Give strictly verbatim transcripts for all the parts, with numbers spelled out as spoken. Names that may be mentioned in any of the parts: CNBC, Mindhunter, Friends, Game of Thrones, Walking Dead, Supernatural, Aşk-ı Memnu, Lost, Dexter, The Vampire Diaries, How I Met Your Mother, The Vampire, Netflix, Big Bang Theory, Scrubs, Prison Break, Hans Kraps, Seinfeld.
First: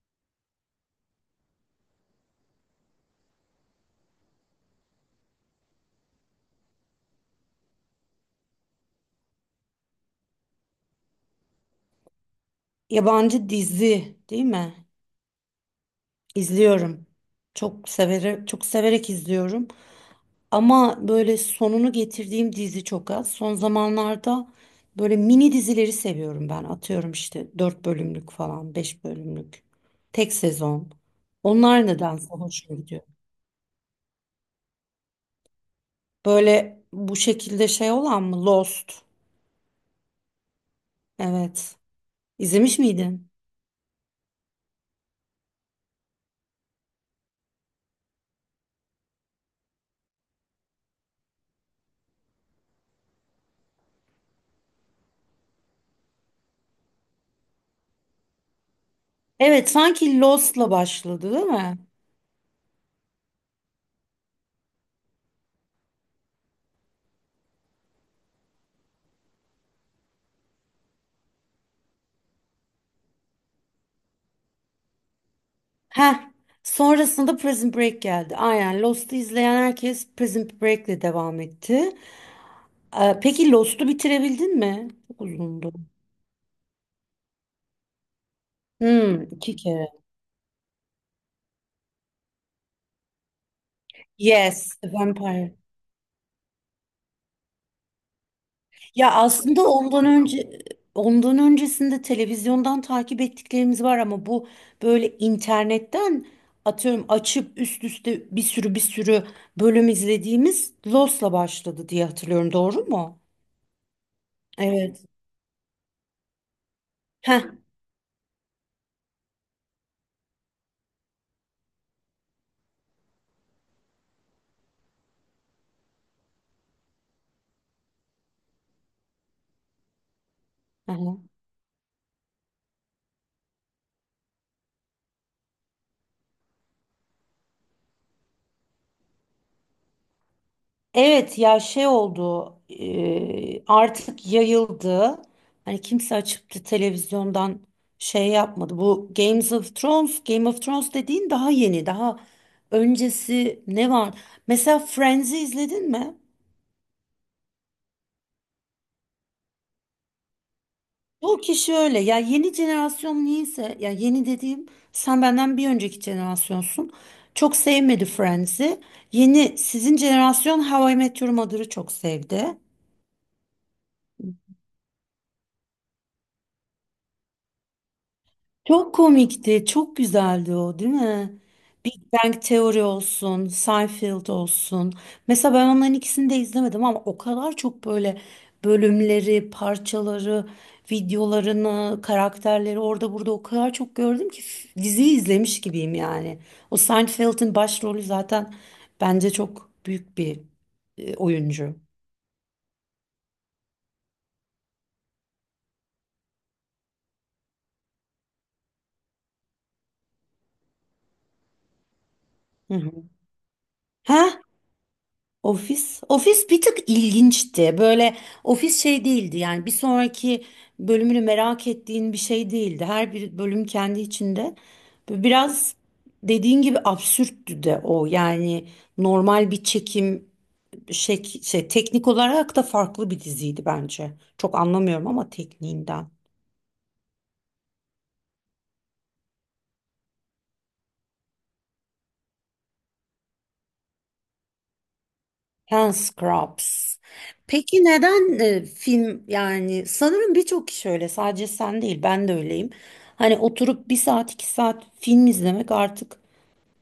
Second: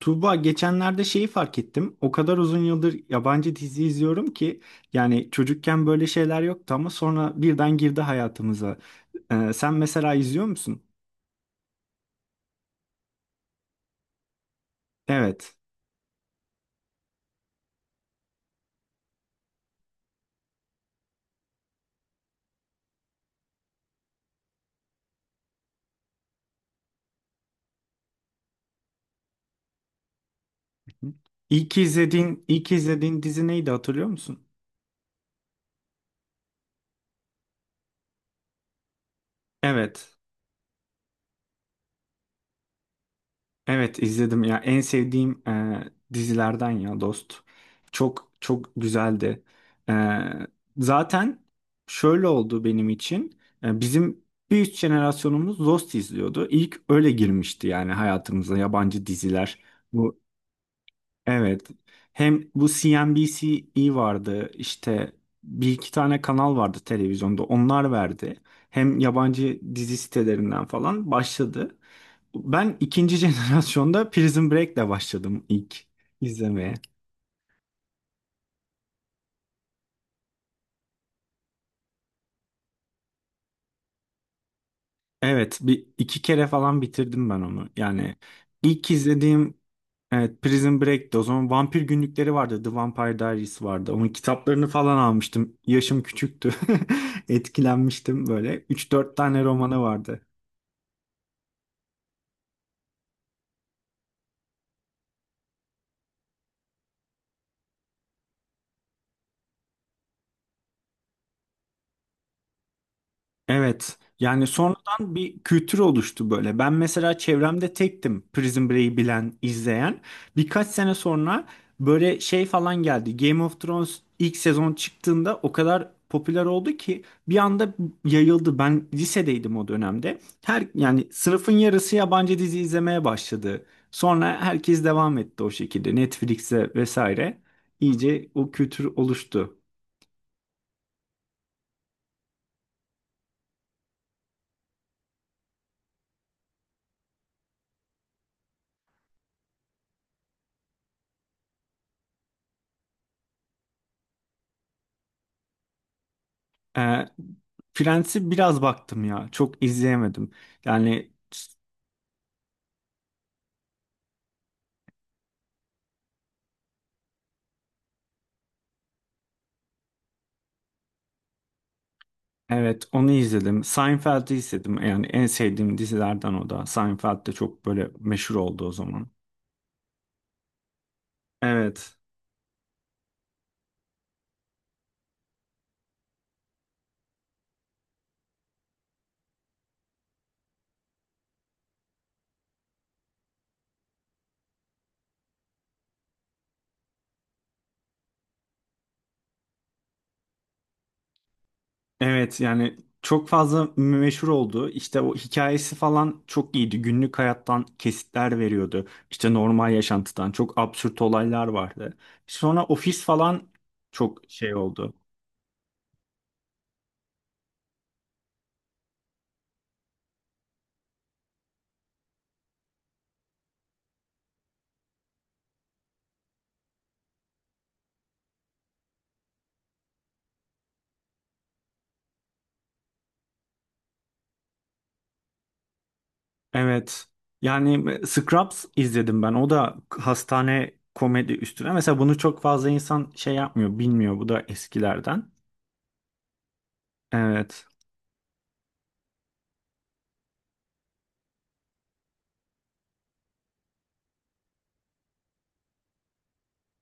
Tuğba, geçenlerde şeyi fark ettim. O kadar uzun yıldır yabancı dizi izliyorum ki yani çocukken böyle şeyler yoktu ama sonra birden girdi hayatımıza. Ee, sen mesela izliyor musun? Yabancı dizi değil mi? Evet. İzliyorum. Çok severek, çok severek izliyorum. Ama böyle sonunu getirdiğim dizi çok az. Son zamanlarda böyle mini dizileri seviyorum ben. Atıyorum işte dört bölümlük falan, beş bölümlük. Tek sezon. Hı hı. İlk Onlar nedense izlediğin, ilk hoşuma gidiyor. izlediğin dizi neydi, hatırlıyor musun? Böyle bu şekilde şey olan mı? Lost. Evet. Evet. İzlemiş miydin? Evet, izledim ya, en sevdiğim e, dizilerden ya, Dost. Çok çok güzeldi. E, Zaten şöyle oldu benim için. E, bizim bir üst jenerasyonumuz Dost izliyordu. İlk öyle girmişti yani hayatımıza yabancı diziler. Evet, Bu sanki Lost'la başladı, değil evet. mi? Hem bu C N B C vardı, işte bir iki tane kanal vardı televizyonda, onlar verdi. Hem yabancı dizi sitelerinden falan başladı. Ben ikinci jenerasyonda Prison Break'le başladım ilk Heh. izlemeye. Sonrasında Prison Break geldi. Aynen Lost'u izleyen herkes Prison Break'le devam etti. Ee, peki Lost'u bitirebildin mi? Çok Evet, uzundu. bir iki kere falan bitirdim ben onu. Yani ilk Hmm, izlediğim, iki kere. evet, Prison Break'ti. O zaman Vampir Günlükleri vardı. The Vampire Diaries vardı. Onun kitaplarını Yes, The falan Vampire. almıştım. Yaşım küçüktü. Etkilenmiştim böyle. Üç Ya dört tane aslında romanı ondan vardı. önce ondan öncesinde televizyondan takip ettiklerimiz var ama bu böyle internetten atıyorum açıp üst üste bir sürü bir sürü bölüm izlediğimiz Lost'la başladı diye hatırlıyorum. Doğru mu? Evet. Yani Evet. sonradan bir kültür oluştu böyle. Ben mesela Heh. çevremde tektim Prison Break'i bilen, izleyen. Birkaç sene sonra böyle şey falan geldi. Game of Thrones ilk sezon çıktığında o kadar popüler oldu ki bir anda yayıldı. Ben lisedeydim o dönemde. Her yani Aha. sınıfın yarısı yabancı dizi izlemeye başladı. Sonra herkes devam etti o şekilde Netflix'e vesaire. İyice o kültür oluştu. Evet ya şey oldu e, artık yayıldı. Hani kimse açıp da televizyondan şey yapmadı. Bu Games of Thrones, Game of Thrones dediğin daha yeni, daha öncesi ne var? Mesela Friends'i izledin mi? E, Friends'i biraz baktım ya. Çok izleyemedim. Yani Bu kişi öyle. Ya yeni jenerasyon niyeyse, ya yeni dediğim sen benden bir önceki jenerasyonsun. Çok sevmedi Friends'i. Yeni sizin jenerasyon How I Met Your Mother'ı çok sevdi. evet, onu izledim. Seinfeld'i izledim. Yani en sevdiğim dizilerden o da. Seinfeld de çok böyle meşhur oldu o Çok zaman. komikti, çok güzeldi o, değil mi? Big Evet. Bang Theory olsun, Seinfeld olsun. Mesela ben onların ikisini de izlemedim ama o kadar çok böyle bölümleri, parçaları, videolarını, karakterleri orada burada o kadar çok gördüm ki f- diziyi izlemiş gibiyim yani. O Seinfeld'in başrolü zaten bence çok büyük bir e, oyuncu. Evet yani çok fazla meşhur oldu. İşte o hikayesi falan çok iyiydi. Günlük hayattan kesitler veriyordu. İşte normal yaşantıdan çok absürt olaylar vardı. Sonra Hı hı. Ofis falan çok Ha? şey oldu. Ofis, ofis bir tık ilginçti. Böyle ofis şey değildi yani bir sonraki bölümünü merak ettiğin bir şey değildi. Her bir bölüm kendi içinde. Biraz dediğin gibi absürttü de o. Yani normal bir çekim şey, şey teknik olarak da farklı bir diziydi bence. Çok anlamıyorum ama tekniğinden. Evet. Yani Scrubs izledim ben. O da hastane komedi üstüne. Mesela bunu çok fazla insan şey yapmıyor, bilmiyor. Bu da eskilerden. Hans Kraps. Evet. Peki neden e, film yani sanırım birçok kişi öyle, sadece sen değil, ben de öyleyim. Hani oturup bir saat iki saat film izlemek artık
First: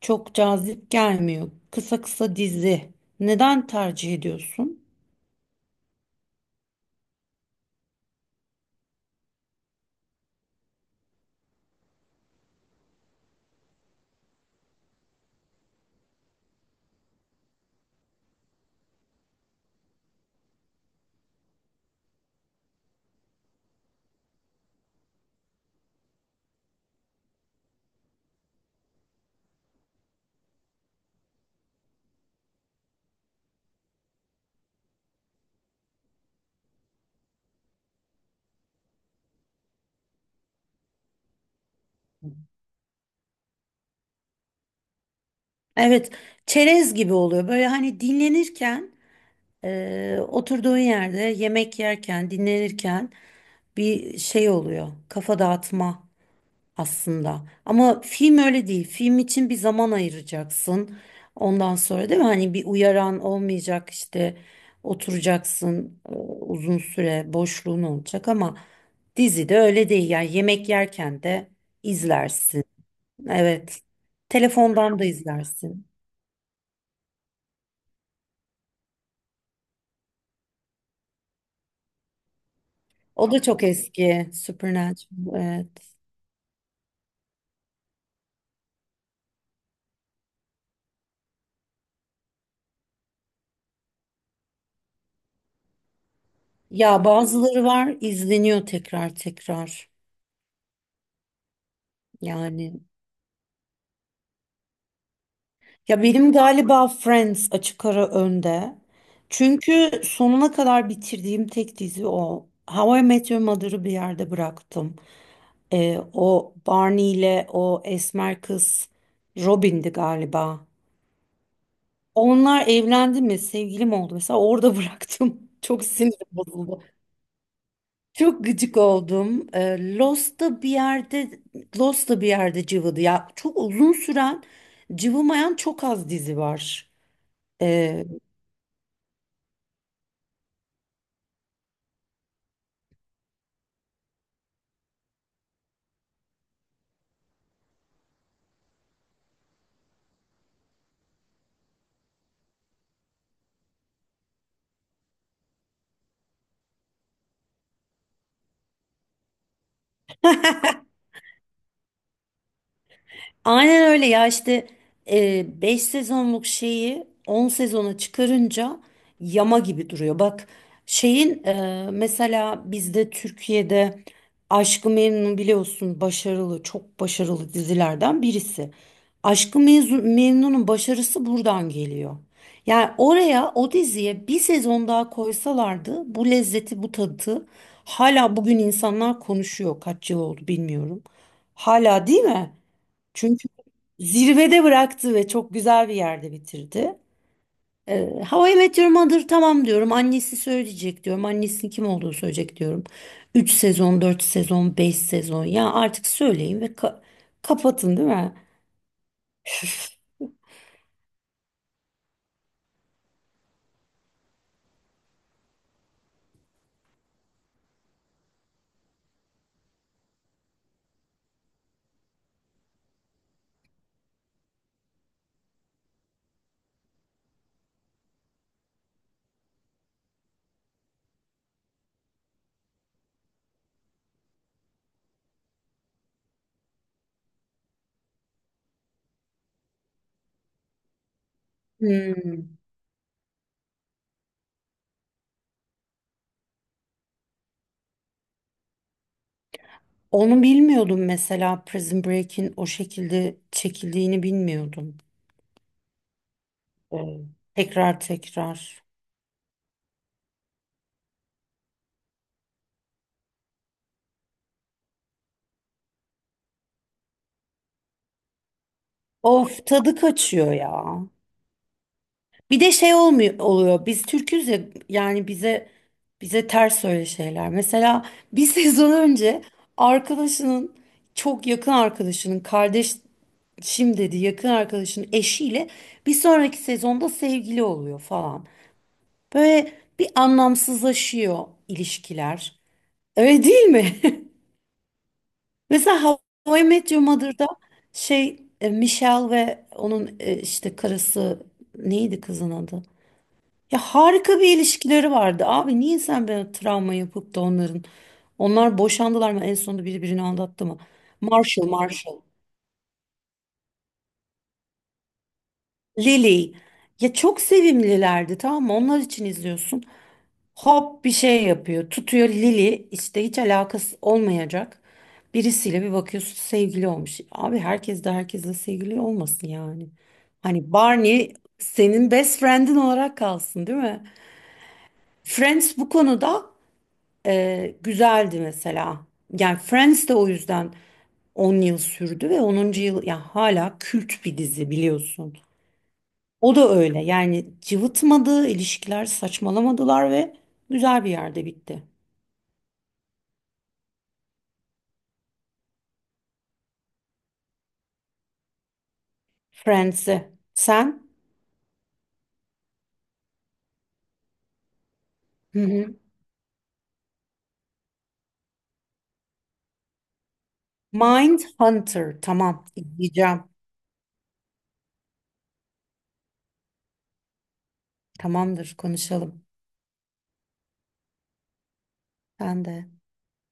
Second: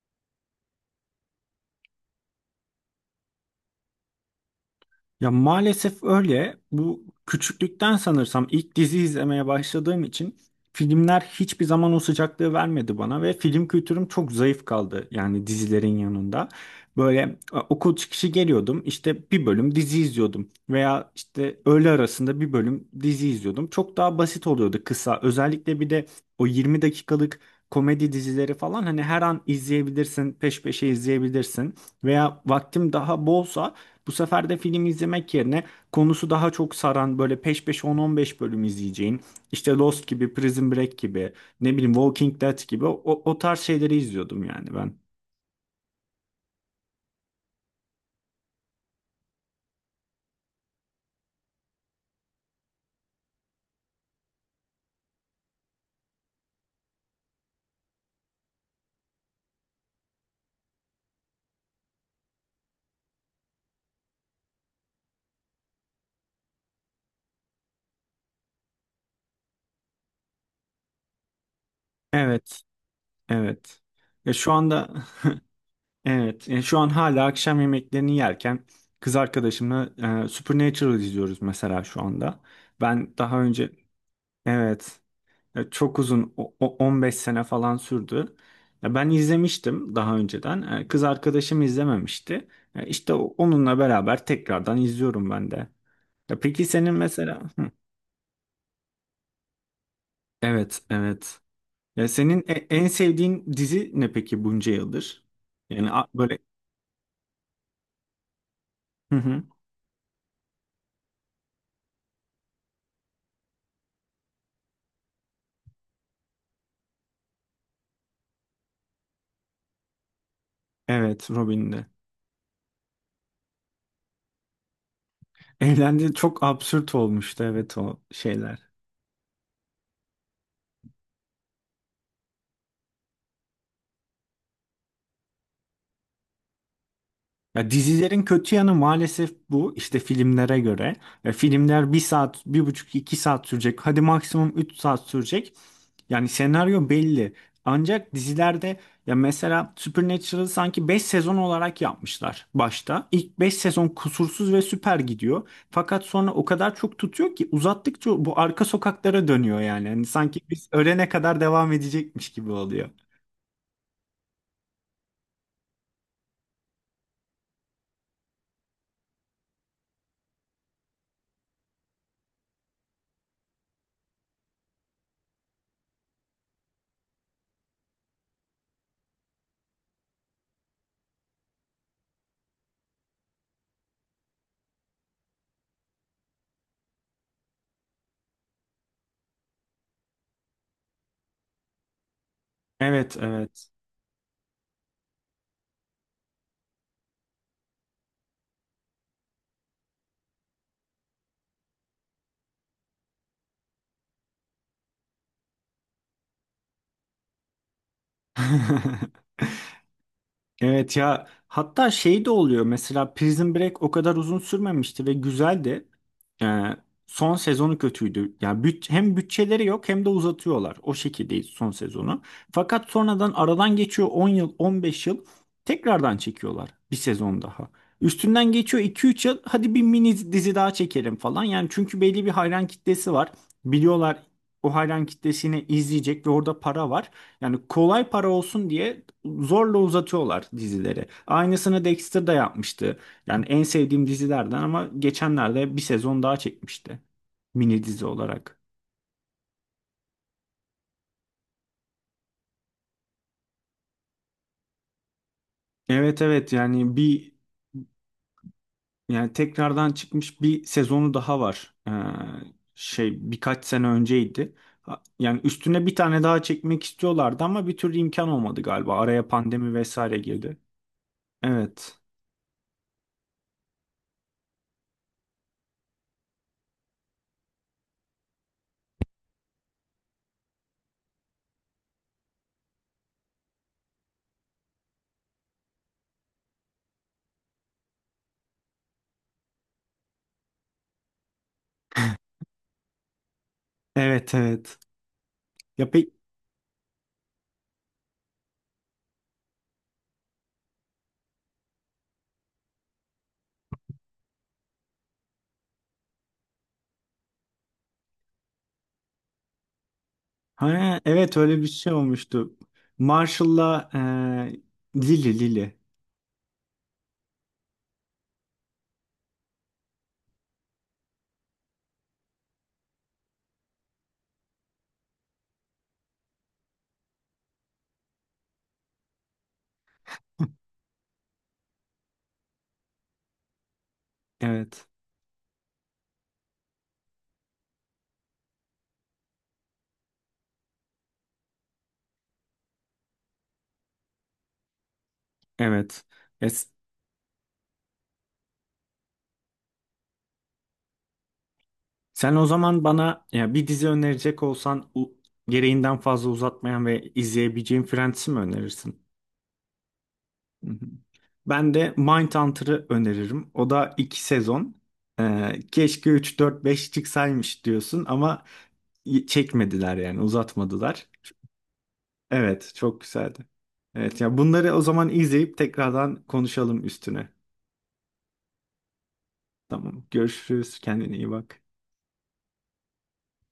çok cazip gelmiyor. Kısa kısa dizi. Neden tercih ediyorsun? Ya, maalesef öyle. Bu küçüklükten sanırsam ilk dizi izlemeye başladığım için filmler hiçbir zaman o sıcaklığı vermedi bana ve film kültürüm çok zayıf kaldı yani dizilerin yanında. Böyle e, okul çıkışı geliyordum, işte bir bölüm dizi izliyordum veya işte öğle arasında bir bölüm dizi izliyordum. Çok daha basit oluyordu, kısa. Özellikle bir de o yirmi dakikalık komedi dizileri falan, hani her an izleyebilirsin, peş peşe izleyebilirsin, veya vaktim daha bolsa bu sefer de film izlemek yerine konusu daha çok saran böyle peş peşe on on beş bölüm izleyeceğin, işte Lost gibi, Prison Break gibi, ne bileyim Walking Dead gibi o, o tarz şeyleri izliyordum yani ben. Evet, çerez gibi oluyor böyle hani dinlenirken e, oturduğun yerde yemek yerken dinlenirken bir şey oluyor, kafa dağıtma aslında. Ama film öyle değil. Film için bir zaman ayıracaksın. Ondan sonra değil mi? Hani bir uyaran olmayacak, işte oturacaksın e, uzun süre boşluğun olacak ama dizide öyle değil. Yani yemek yerken de Evet, izlersin. Evet. evet. Ya, şu anda Telefondan da izlersin. evet, ya şu an hala akşam yemeklerini yerken kız arkadaşımla e, Supernatural izliyoruz mesela şu anda. Ben O daha da çok önce, eski. evet. Supernatural. Ya, Evet. çok uzun, o- o- on beş sene falan sürdü. Ya, ben izlemiştim daha önceden. E, Kız arkadaşım izlememişti. E, İşte o- onunla beraber tekrardan izliyorum ben de. Ya peki senin Ya mesela, bazıları hı. var, izleniyor tekrar tekrar. Evet, evet. Ya, senin e- Yani. en sevdiğin dizi ne peki bunca yıldır? Yani Ya a- benim böyle, galiba Friends açık ara önde. hı hı. Çünkü sonuna kadar bitirdiğim tek dizi o. How I Met Your Mother'ı bir yerde bıraktım. Ee, o Barney ile o esmer kız Robin'di galiba. Evet, Robin'de. Onlar evlendi mi, sevgili mi oldu, mesela orada bıraktım. Çok Eğlendi, sinirim çok bozuldu. absürt olmuştu, evet, o Çok şeyler. gıcık oldum. Ee, Lost da bir yerde Lost da bir yerde cıvıdı. Ya çok uzun süren cıvımayan çok az dizi var. Ya, Ee, dizilerin kötü yanı maalesef bu, işte filmlere göre. Ya, filmler bir saat, bir buçuk, iki saat sürecek. Hadi maksimum üç saat sürecek. Yani senaryo belli. Ancak dizilerde, ya mesela Supernatural'ı sanki beş sezon olarak yapmışlar başta. İlk beş sezon kusursuz ve süper gidiyor. Fakat sonra o kadar çok tutuyor ki, uzattıkça bu arka sokaklara dönüyor yani. Hani sanki biz ölene kadar devam edecekmiş gibi oluyor. Aynen öyle ya, işte beş sezonluk şeyi on sezona çıkarınca yama gibi duruyor. Bak şeyin e, mesela bizde Türkiye'de Aşk-ı Memnu, biliyorsun, başarılı, çok başarılı dizilerden birisi. Aşk-ı Mezun- Memnu'nun başarısı buradan geliyor. Yani oraya, o diziye bir sezon daha koysalardı bu lezzeti, bu tadı hala bugün insanlar konuşuyor, kaç yıl oldu bilmiyorum. Hala, değil mi? Evet, Çünkü evet. zirvede bıraktı ve çok güzel bir yerde bitirdi. Ee, How I Met Your Mother tamam diyorum. Annesi söyleyecek diyorum. Annesinin kim olduğunu söyleyecek diyorum. Üç sezon, dört sezon, beş sezon. Ya artık söyleyin ve ka- kapatın, değil mi? Evet ya, hatta şey de oluyor mesela, Prison Break o kadar uzun sürmemişti ve güzeldi. Ee, Son sezonu kötüydü. Yani büt- hem bütçeleri yok hem de uzatıyorlar. O şekilde son sezonu. Fakat sonradan aradan geçiyor on yıl on beş yıl, tekrardan çekiyorlar bir sezon daha. Üstünden geçiyor iki üç yıl, hadi bir mini dizi daha çekelim falan. Yani çünkü belli bir hayran kitlesi var. Biliyorlar o hayran kitlesini izleyecek ve orada para var. Yani kolay para olsun diye zorla uzatıyorlar dizileri. Aynısını Dexter da Hmm. yapmıştı. Yani en sevdiğim dizilerden, ama geçenlerde bir sezon daha çekmişti. Mini dizi olarak. Onu bilmiyordum, mesela Prison Break'in o şekilde çekildiğini bilmiyordum. Evet, evet, yani Ee, bir, Tekrar tekrar. yani tekrardan çıkmış bir sezonu daha var. Ee, şey, birkaç sene önceydi. Ha- Yani üstüne bir tane daha çekmek istiyorlardı ama bir türlü imkan olmadı galiba. Araya Of, pandemi tadı vesaire kaçıyor girdi. ya. Evet. Bir de şey olmuyor oluyor. Biz Türküz ya, yani bize bize ters öyle şeyler. Mesela bir sezon önce arkadaşının çok yakın arkadaşının kardeş, şimdi dedi yakın arkadaşının eşiyle bir sonraki sezonda sevgili oluyor falan. Böyle bir anlamsızlaşıyor ilişkiler. Öyle değil mi? Evet, evet. Ya Mesela peki How I Met Your Mother'da şey e, Michelle ve onun e, işte karısı, neydi kızın adı? Ya harika bir ilişkileri vardı. Abi niye sen böyle travma yapıp da onların? Onlar boşandılar mı? En sonunda biri birini aldattı mı? Ha, evet, öyle bir Marshall, şey Marshall. olmuştu. Marshall'la e, Lily Lily. Lily. Ya çok sevimlilerdi, tamam mı? Onlar için izliyorsun. Hop bir şey yapıyor. Tutuyor Lily işte hiç alakası olmayacak birisiyle, bir bakıyorsun sevgili olmuş. Abi herkes de herkesle sevgili olmasın yani. Hani Barney senin best friend'in olarak kalsın, değil mi? Evet. Friends bu konuda Ee, güzeldi mesela. Yani Friends de o yüzden on yıl sürdü ve onuncu yıl ya hala kült bir dizi biliyorsun. Evet. Ya, O s- da öyle. Yani cıvıtmadı, ilişkiler saçmalamadılar ve güzel bir yerde bitti. sen o zaman bana, ya, bir dizi önerecek olsan, u- gereğinden fazla uzatmayan ve izleyebileceğim, Friends'i mi önerirsin? Friends'i. Hı hı. Sen? Ben de Mindhunter'ı öneririm. O da iki sezon. Hı Ee, hı. Keşke üç, dört, beş çıksaymış diyorsun ama y- çekmediler yani, uzatmadılar. Mindhunter. Tamam, Evet, çok güzeldi. izleyeceğim. Evet ya, bunları o zaman izleyip tekrardan konuşalım üstüne. Tamamdır, konuşalım. Tamam. Görüşürüz. Kendine iyi bak. Ben de.